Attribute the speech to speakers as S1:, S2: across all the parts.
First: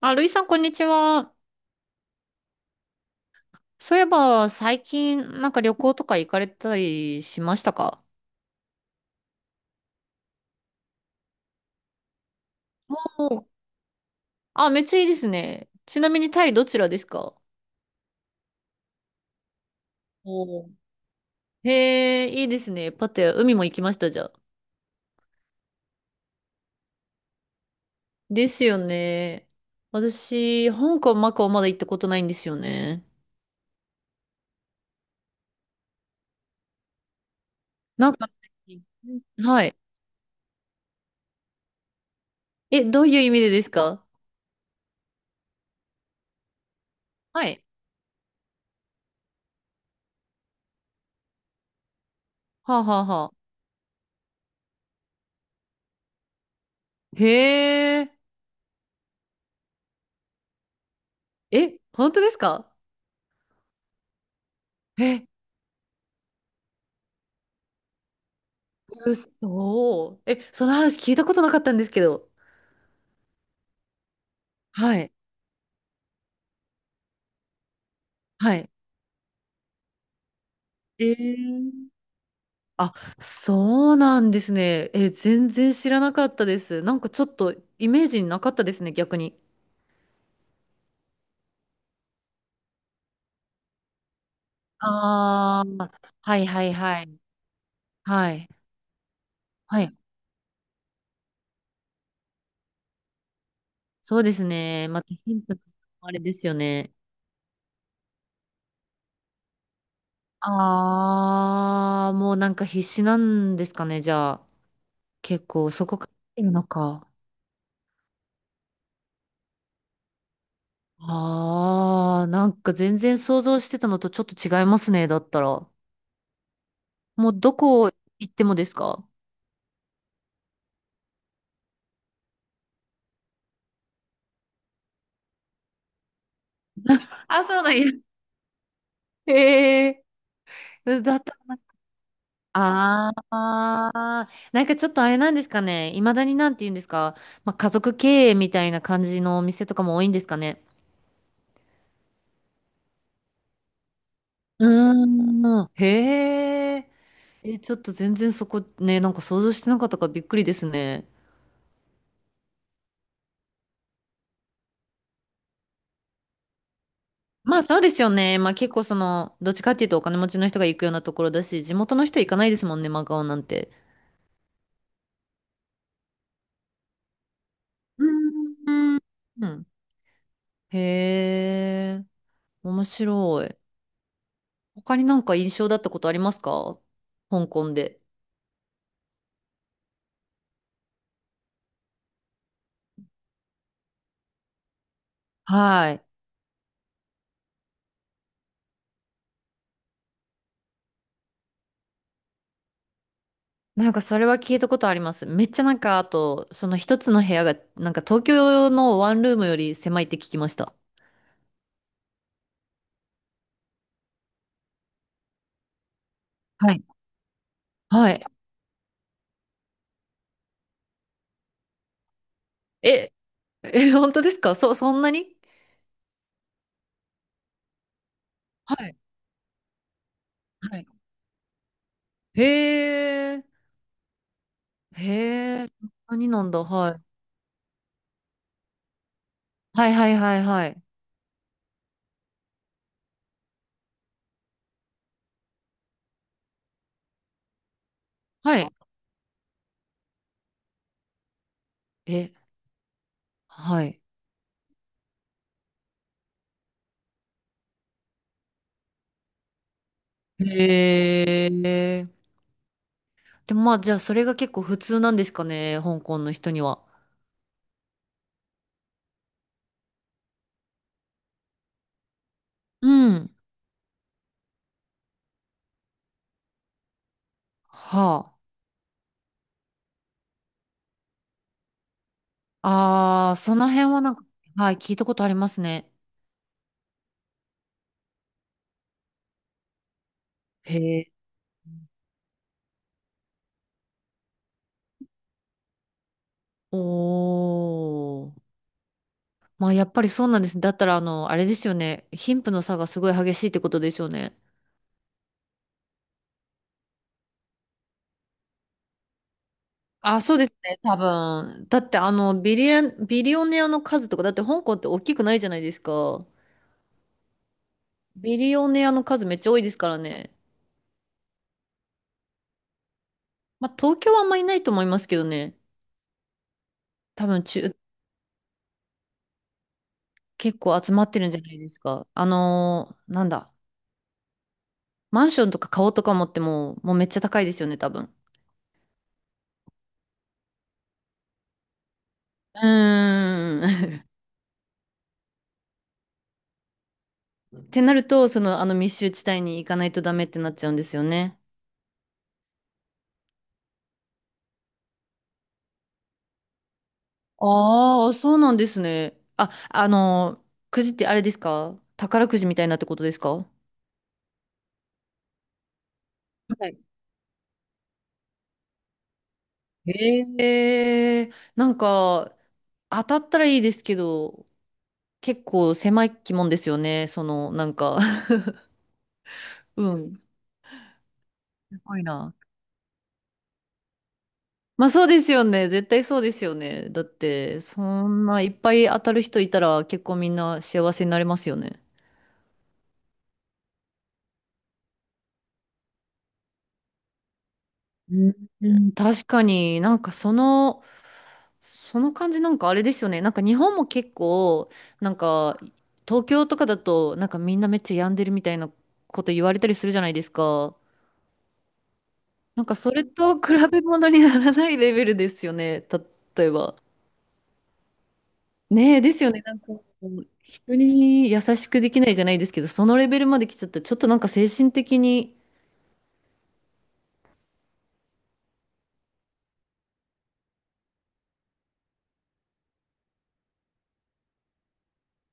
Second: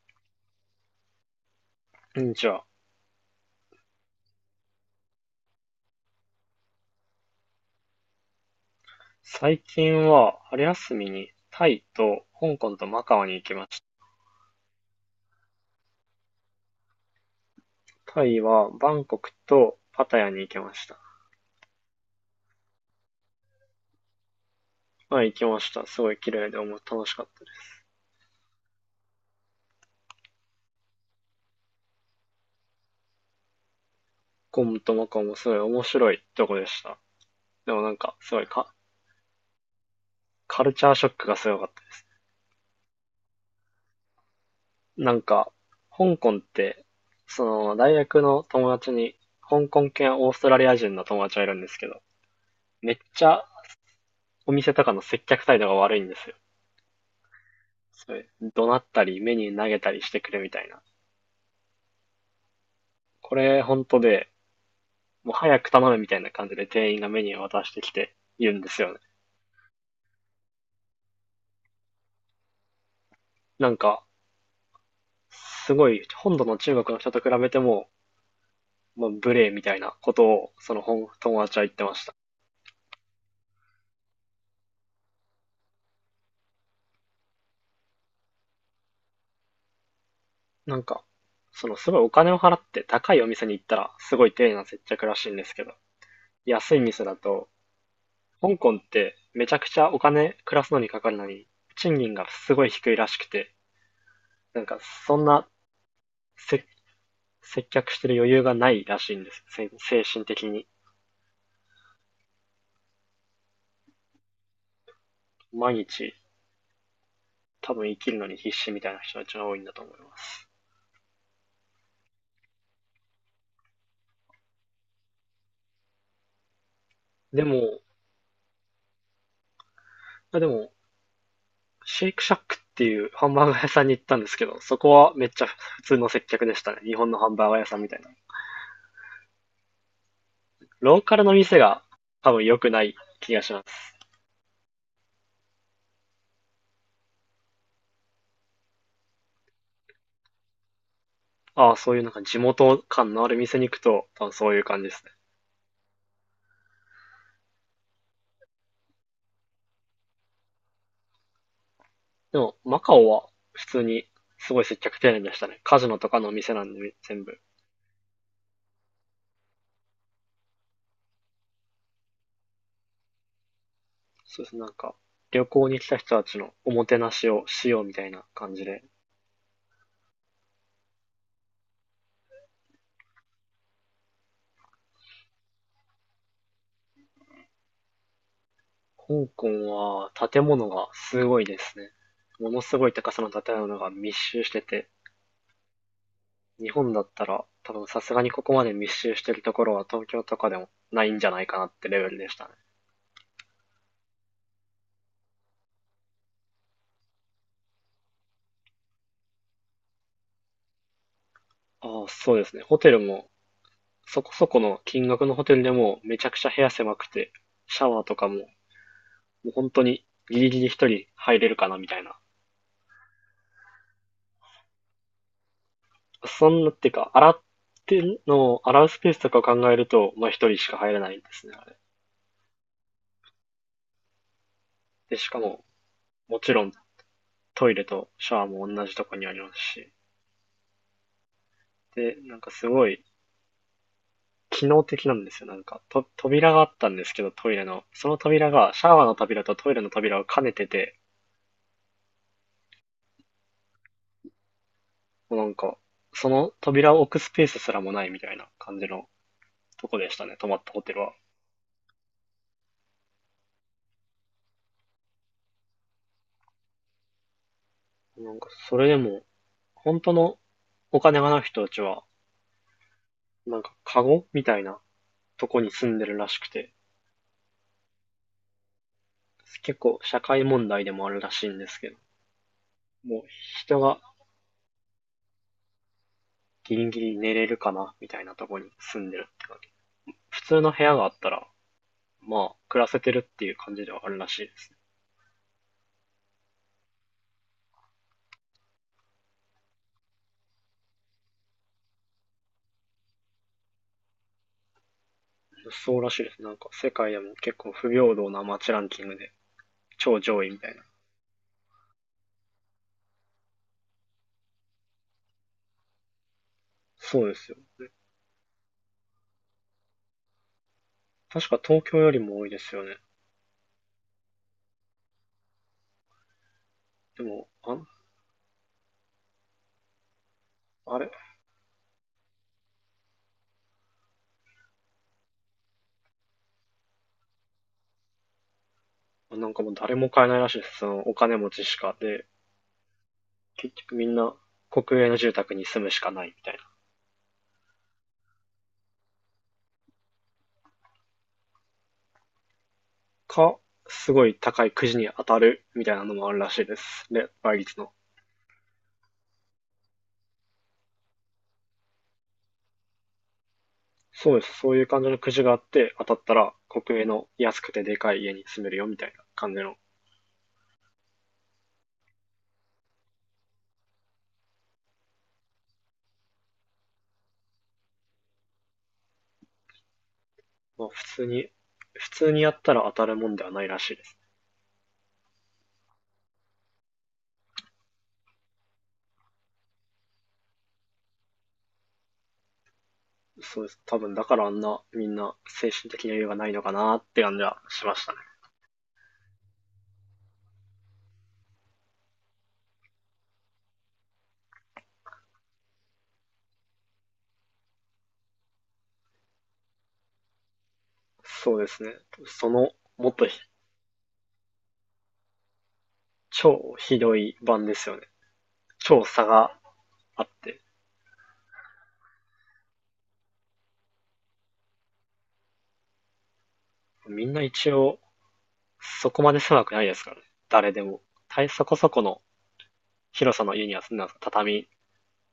S1: あ、ルイさん、こんにちは。
S2: うんじゃあ、
S1: そういえば、最近、旅行とか行かれたりしましたか？
S2: 最近は春休みにタイと香港と
S1: お
S2: マカオに行
S1: う、
S2: きまし
S1: あ、めっちゃいいですね。ちなみに、タイどちらですか？
S2: た。タイはバンコクとパタヤに行きま
S1: お
S2: した。
S1: うへえ、いいですね。パテ、海も行きました、じゃあ。
S2: まあ行きました。すごい綺麗で楽しかったです。
S1: ですよね。私、香港、マカオまだ行ったことないんですよね。
S2: 香港とマカオもすごい面白いとこでした。でもなん
S1: なん
S2: か
S1: か、
S2: すごい
S1: はい。
S2: カルチャーショックがすごかったで
S1: え、どういう意味でですか？
S2: す。なんか、香港って、そ
S1: はい。
S2: の大学の友達に香港系オーストラリア人の友達がいるんですけど、
S1: はあ、
S2: めっ
S1: はあ
S2: ち
S1: は
S2: ゃ
S1: あ。
S2: お店とかの接客態度が悪いんですよ。
S1: へえ。
S2: それ、怒鳴ったり、メニュー投げたりしてくるみたいな。
S1: え、本当ですか？
S2: これ、本当で、
S1: え、
S2: もう早く頼むみたいな感じで店員がメニューを渡してきているんですよね。
S1: うそ、え、その話聞いたことなかったんですけど。
S2: なんか、
S1: はい。
S2: すごい、本土の中国の人と比べても、
S1: はい。
S2: まあ、無礼みたいなことを、その
S1: え
S2: 友達は言って
S1: ー、
S2: ました。
S1: あ、そうなんですね。え、全然知らなかったです。ちょっとイメージになかったですね、逆に。
S2: なんか、そのすごいお金を払って高いお店に行ったら、すごい丁寧な接客らしいんです
S1: あ
S2: けど、
S1: あ、はいはい
S2: 安い
S1: は
S2: 店だ
S1: い。
S2: と、
S1: はい。
S2: 香港ってめちゃくち
S1: は
S2: ゃ
S1: い。
S2: お金暮らすのにかかるのに、賃金がすごい低いらしくて、
S1: そうです
S2: なんか
S1: ね。また
S2: そん
S1: ヒン
S2: な
S1: トとしてもあれですよ
S2: 接
S1: ね。
S2: 接客してる余裕がないらしいんです。精神的に。
S1: ああ、もう必死なんですかね、じゃあ。結構
S2: 毎
S1: そこか
S2: 日、
S1: ら来てるのか。
S2: 多分生きるのに必死みたいな人たちが多いんだと思います。
S1: ああ、全然想像してたのとちょっと違いますね、だったら。もう
S2: で
S1: ど
S2: も、
S1: こ行ってもですか？
S2: でも、シェイクシャックっていうハンバーガー屋さんに行ったんですけど、そこはめっちゃ普通の接客でしたね。日本のハン
S1: あ、
S2: バーガー
S1: そう
S2: 屋
S1: な
S2: さ
S1: ん
S2: ん
S1: や。
S2: みたいな。
S1: へえ。
S2: ローカ
S1: だ
S2: ル
S1: っ
S2: の
S1: たら、
S2: 店が多分良くない
S1: あ
S2: 気がします。
S1: あ、ちょっとあれなんですかね。いまだになんて言うんですか。まあ、家族経営みたいな感じのお店とかも多いんですかね。
S2: ああ、そういうなんか地元感のある店に行くと、多分そういう
S1: う
S2: 感じですね。
S1: ーん。へえ。え、ちょっと全然そこね、想像してなかったからびっくりですね。
S2: でも、マカオは普通にすごい接客丁寧でしたね。カジノとかの店なんで全部。
S1: まあそうですよね。まあ結構その、どっちかっていうとお金持ちの人が行くようなところだし、地元の人行かないですもんね、マカオなんて。
S2: そうですね、なんか、旅行に来た人たちのおもてなしをしようみ
S1: う
S2: たいな感じで。
S1: ーん。うん。へえ、面白い。他に印象だったことありますか？香港で。
S2: 香港は建物がすごいですね。ものすごい高さの建物が密集してて、
S1: はい。
S2: 日本だったら多分さすがにここまで密集してるところは東京とかでもないんじゃないかなってレベルでしたね。
S1: それは聞いたことあります。めっちゃ、あと、その一つの部屋が、東京のワンルームより狭いって聞きました。
S2: ああ、そうですね。ホテルもそこそこの金額のホテルでもめちゃくちゃ部屋
S1: はい。
S2: 狭くて、シャワー
S1: は
S2: と
S1: い。
S2: かももう本当にギリギリ一人入れるかなみたいな、
S1: え、え、本当ですか？そんなに？
S2: そんなっていうか、洗ってんの洗
S1: は
S2: う
S1: い。
S2: スペースとかを考えると、まあ一人し
S1: は
S2: か
S1: い。
S2: 入れないんですね、あれ。
S1: へえ。
S2: で、しかも、
S1: へえ、何
S2: も
S1: なん
S2: ち
S1: だ、
S2: ろん
S1: はい。
S2: トイレとシャワーも同じとこにあります
S1: は
S2: し。
S1: いはいはいはい。
S2: で、なんかすごい機能的なんですよ。なんか、扉があったんですけど、トイレの。その扉
S1: はい。
S2: が、シャワーの扉とトイレの扉を兼ねてて、
S1: え、はい。
S2: もうなんか、その扉を置くスペースすらもないみたいな感じのとこでしたね、泊まったホテルは。
S1: へえ。でもまあ、じゃあそれが結構普通なんですかね、香港の人には。
S2: なんか、それでも、本当のお金がない人たちは、
S1: うん。
S2: なんか、カゴみたいなとこに住んでるらしくて、
S1: は
S2: 結構社会問題でもあるらしいんですけど、もう
S1: あ。ああ、その
S2: 人
S1: 辺
S2: が
S1: は、はい、聞いたことありますね。
S2: ギリギリ寝れるかなみたいなとこに住んでるって感じ。普通の
S1: へ
S2: 部屋があ
S1: え。
S2: ったら、まあ、暮らせてるっていう感じではあるらしいです。
S1: おー。まあ、やっぱりそうなんです。だったら、あの、あれですよね。貧富の差がすごい激しいってことですよね。
S2: そうらしいです。なんか世界でも結構不平等な街ランキングで超
S1: あ、そう
S2: 上
S1: で
S2: 位
S1: す
S2: みたい
S1: ね、
S2: な。
S1: 多分。だって、あの、ビリオネアの数とか、だって香港って大きくないじゃないですか。
S2: そうですよ。
S1: ビリオネアの数めっちゃ多いですからね。
S2: 確か東京よりも多いですよね。
S1: まあ、東京はあんまりいないと思いますけどね。
S2: で
S1: 多分
S2: も、
S1: 中、結構集
S2: あ
S1: ま
S2: れ
S1: ってるんじゃないですか。あのー、なんだ、マンションとか顔とか持っても、もうめっちゃ高いですよね、多分。う
S2: なんかもう誰も買えないらしいです。そのお金持ちしか。で、
S1: ー
S2: 結局
S1: ん。
S2: みんな国営の住宅に住むしかないみたいな。
S1: ってなると、その、あの密集地帯に行かないとダメってなっちゃうんですよね。
S2: か、すごい高いくじに当たるみたいなのもあるらしいです。で、倍率の。
S1: ああ、そうなんですね。あ、あの、くじってあれですか？宝くじみたいなってことですか？は
S2: そうです。そういう感じのくじがあって、当たったら
S1: い。
S2: 国営の安くてでかい家に住めるよみたいな感じの。
S1: ええ、当たったらいいですけど、結構狭い気もんですよね。その、うん。
S2: まあ普通に、
S1: すごい
S2: 普通
S1: な。
S2: にやったら当たるもんではないらしいです。
S1: まあそうですよね。絶対そうですよね。だって、そんないっぱい当たる人いたら結構みんな幸せになれますよね。
S2: そうです。多分だからあんなみんな精神的な余裕がないのかなって感じはしました
S1: う
S2: ね。
S1: ん、うん、確かにそのその感じなんかあれですよね。日本も結構、なんか東京とかだと、みんなめっちゃ病んでるみたいなこと言われたりするじゃないですか。
S2: そうですね。その、
S1: それ
S2: もっと
S1: と比べ物にならないレベルですよね。例え
S2: 超
S1: ば。
S2: ひどい版ですよね。
S1: ねえ、
S2: 超
S1: です
S2: 差
S1: よね。
S2: が
S1: こ
S2: あ
S1: う
S2: って。
S1: 人に優しくできないじゃないですけど、そのレベルまで来ちゃったら、ちょっと精神的に。
S2: みんな一応そこまで狭くないですからね。誰でも。そこそこの広さの家には住んだでます。畳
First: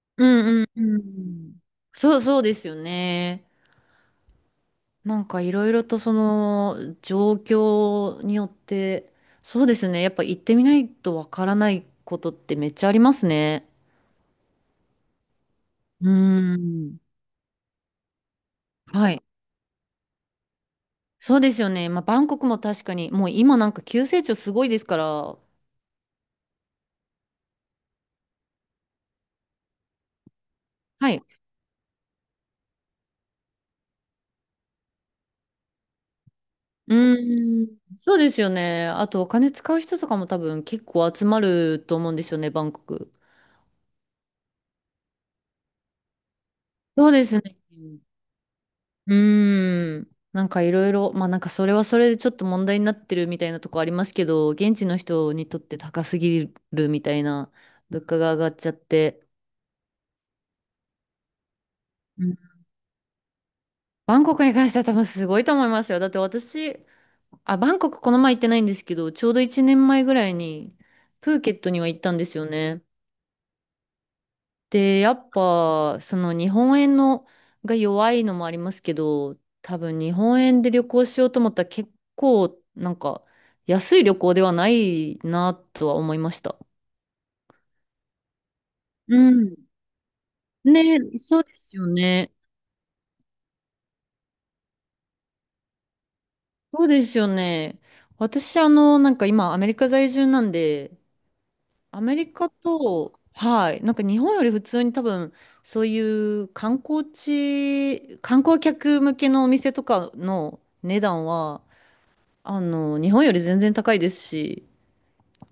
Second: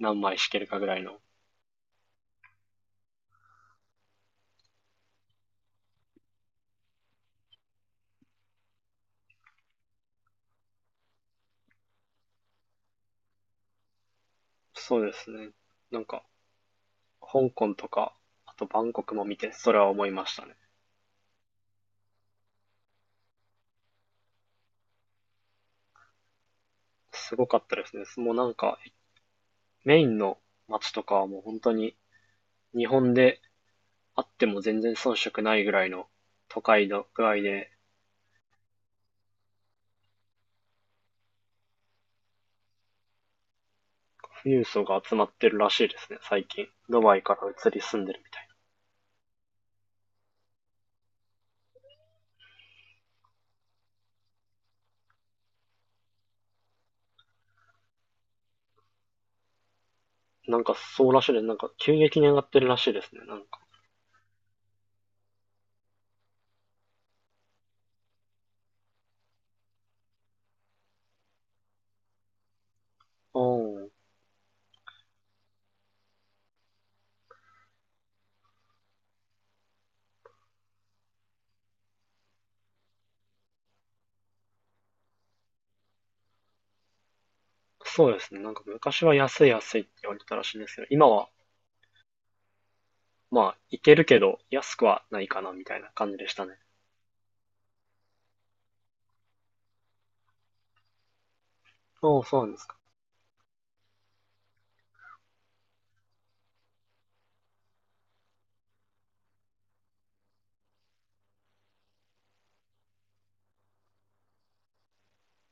S2: 何
S1: う
S2: 枚敷け
S1: んう
S2: る
S1: ん
S2: かぐ
S1: う
S2: らいの。
S1: ん。そうそうですよね。いろいろとその状況によって、そうですね。やっぱ行ってみないとわからないことってめっちゃありますね。
S2: そうですね。なん
S1: う
S2: か、
S1: ーん。
S2: 香港とか、あとバンコ
S1: は
S2: ク
S1: い。
S2: も見て、それは思いましたね。
S1: そうですよね。まあ、バンコクも確かに、もう今急成長すごいですから。
S2: すごかったですね。もうなんか、メインの街と
S1: は
S2: か
S1: い。
S2: はもう本当に、日本であっても全然遜色ないぐらいの都会
S1: う
S2: の具合
S1: ー
S2: で、
S1: ん。そうですよね。あとお金使う人とかも多分結構集まると思うんですよね、バンコク。
S2: 富裕層が集まってるらしいですね、最近。ド
S1: そう
S2: バイ
S1: で
S2: か
S1: す
S2: ら
S1: ね。
S2: 移り住んでるみたい
S1: うーん。いろいろ、まあそれはそれでちょっと問題になってるみたいなとこありますけど、現地の人にとって高すぎるみたいな物価が上がっちゃって。
S2: な。なんかそうらしいです。なんか急激
S1: う
S2: に上
S1: ん、
S2: がってるらしいですね、なんか。
S1: バンコクに関しては多分すごいと思いますよ。だって私、あ、バンコクこの前行ってないんですけど、ちょうど1年前ぐらいにプーケットには行ったんですよね。
S2: おー、
S1: で、やっぱ、その日本円のが弱いのもありますけど、多分日本円で旅行しようと思ったら結構、安い旅行ではないなとは思いました。
S2: そうですね。なんか昔は
S1: う
S2: 安い
S1: ん。
S2: 安いって言われてたらしいんですけ
S1: ね、
S2: ど、今は
S1: そうですよね。
S2: まあいけるけど安くはないかなみたいな感じでしたね。
S1: そうですよね。私、あの、今、アメリカ在住なんで、アメ
S2: そう
S1: リ
S2: そう
S1: カ
S2: なんですか。
S1: と、はい、日本より普通に多分、そういう観光地、観光客向けのお店とかの値段は、あの、日本より全然高いですし、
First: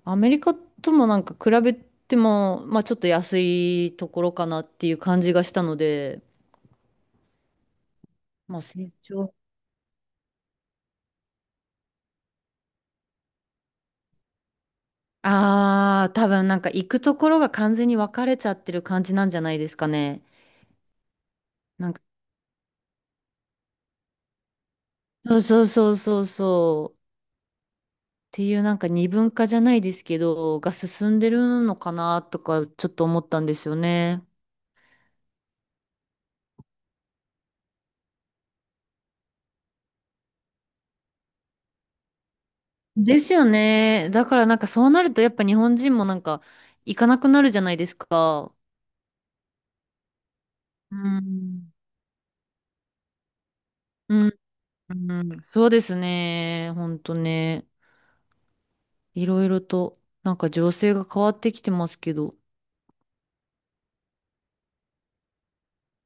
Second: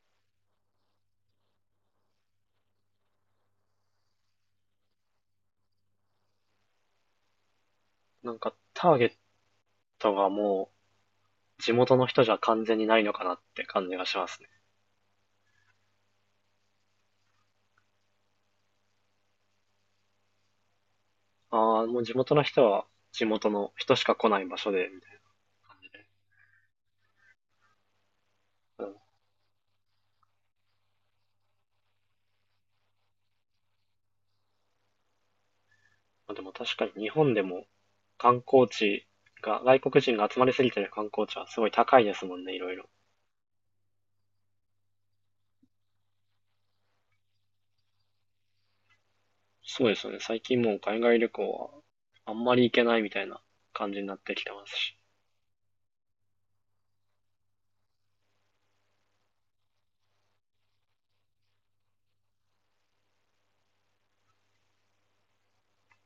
S1: アメリカとも比べても、まあちょっと安いところかなっていう感じがしたので、
S2: なんか
S1: まあ
S2: タ
S1: 成
S2: ーゲッ
S1: 長。
S2: トがもう地元の人じゃ完全にないのかなって感じがしますね。
S1: ああ、多分行くところが完全に分かれちゃってる感じなんじゃないですかね。
S2: ああ、
S1: なん
S2: も
S1: か、
S2: う地元の人は地元の人しか来ない場所でみたい
S1: そうそう
S2: な感じ
S1: そう
S2: で。
S1: そうそう。っていう
S2: うんま
S1: 二分化じゃないですけど、が進んでるのかなとかちょっと思ったんですよね。
S2: あ、でも確かに日本でも観光地が、外国人が集まりすぎてる観光地はすごい高いですもんね、いろいろ。
S1: ですよね。だからそうなるとやっぱ日本人も行かなくなるじゃないですか。
S2: そうですよね。最近もう
S1: う
S2: 海外旅行は
S1: ん、
S2: あんまり行けないみたいな感じにな
S1: う
S2: って
S1: ん、
S2: きてますし。
S1: うん、そうですね。ほんとね。いろいろと、情勢が変わってきてますけど、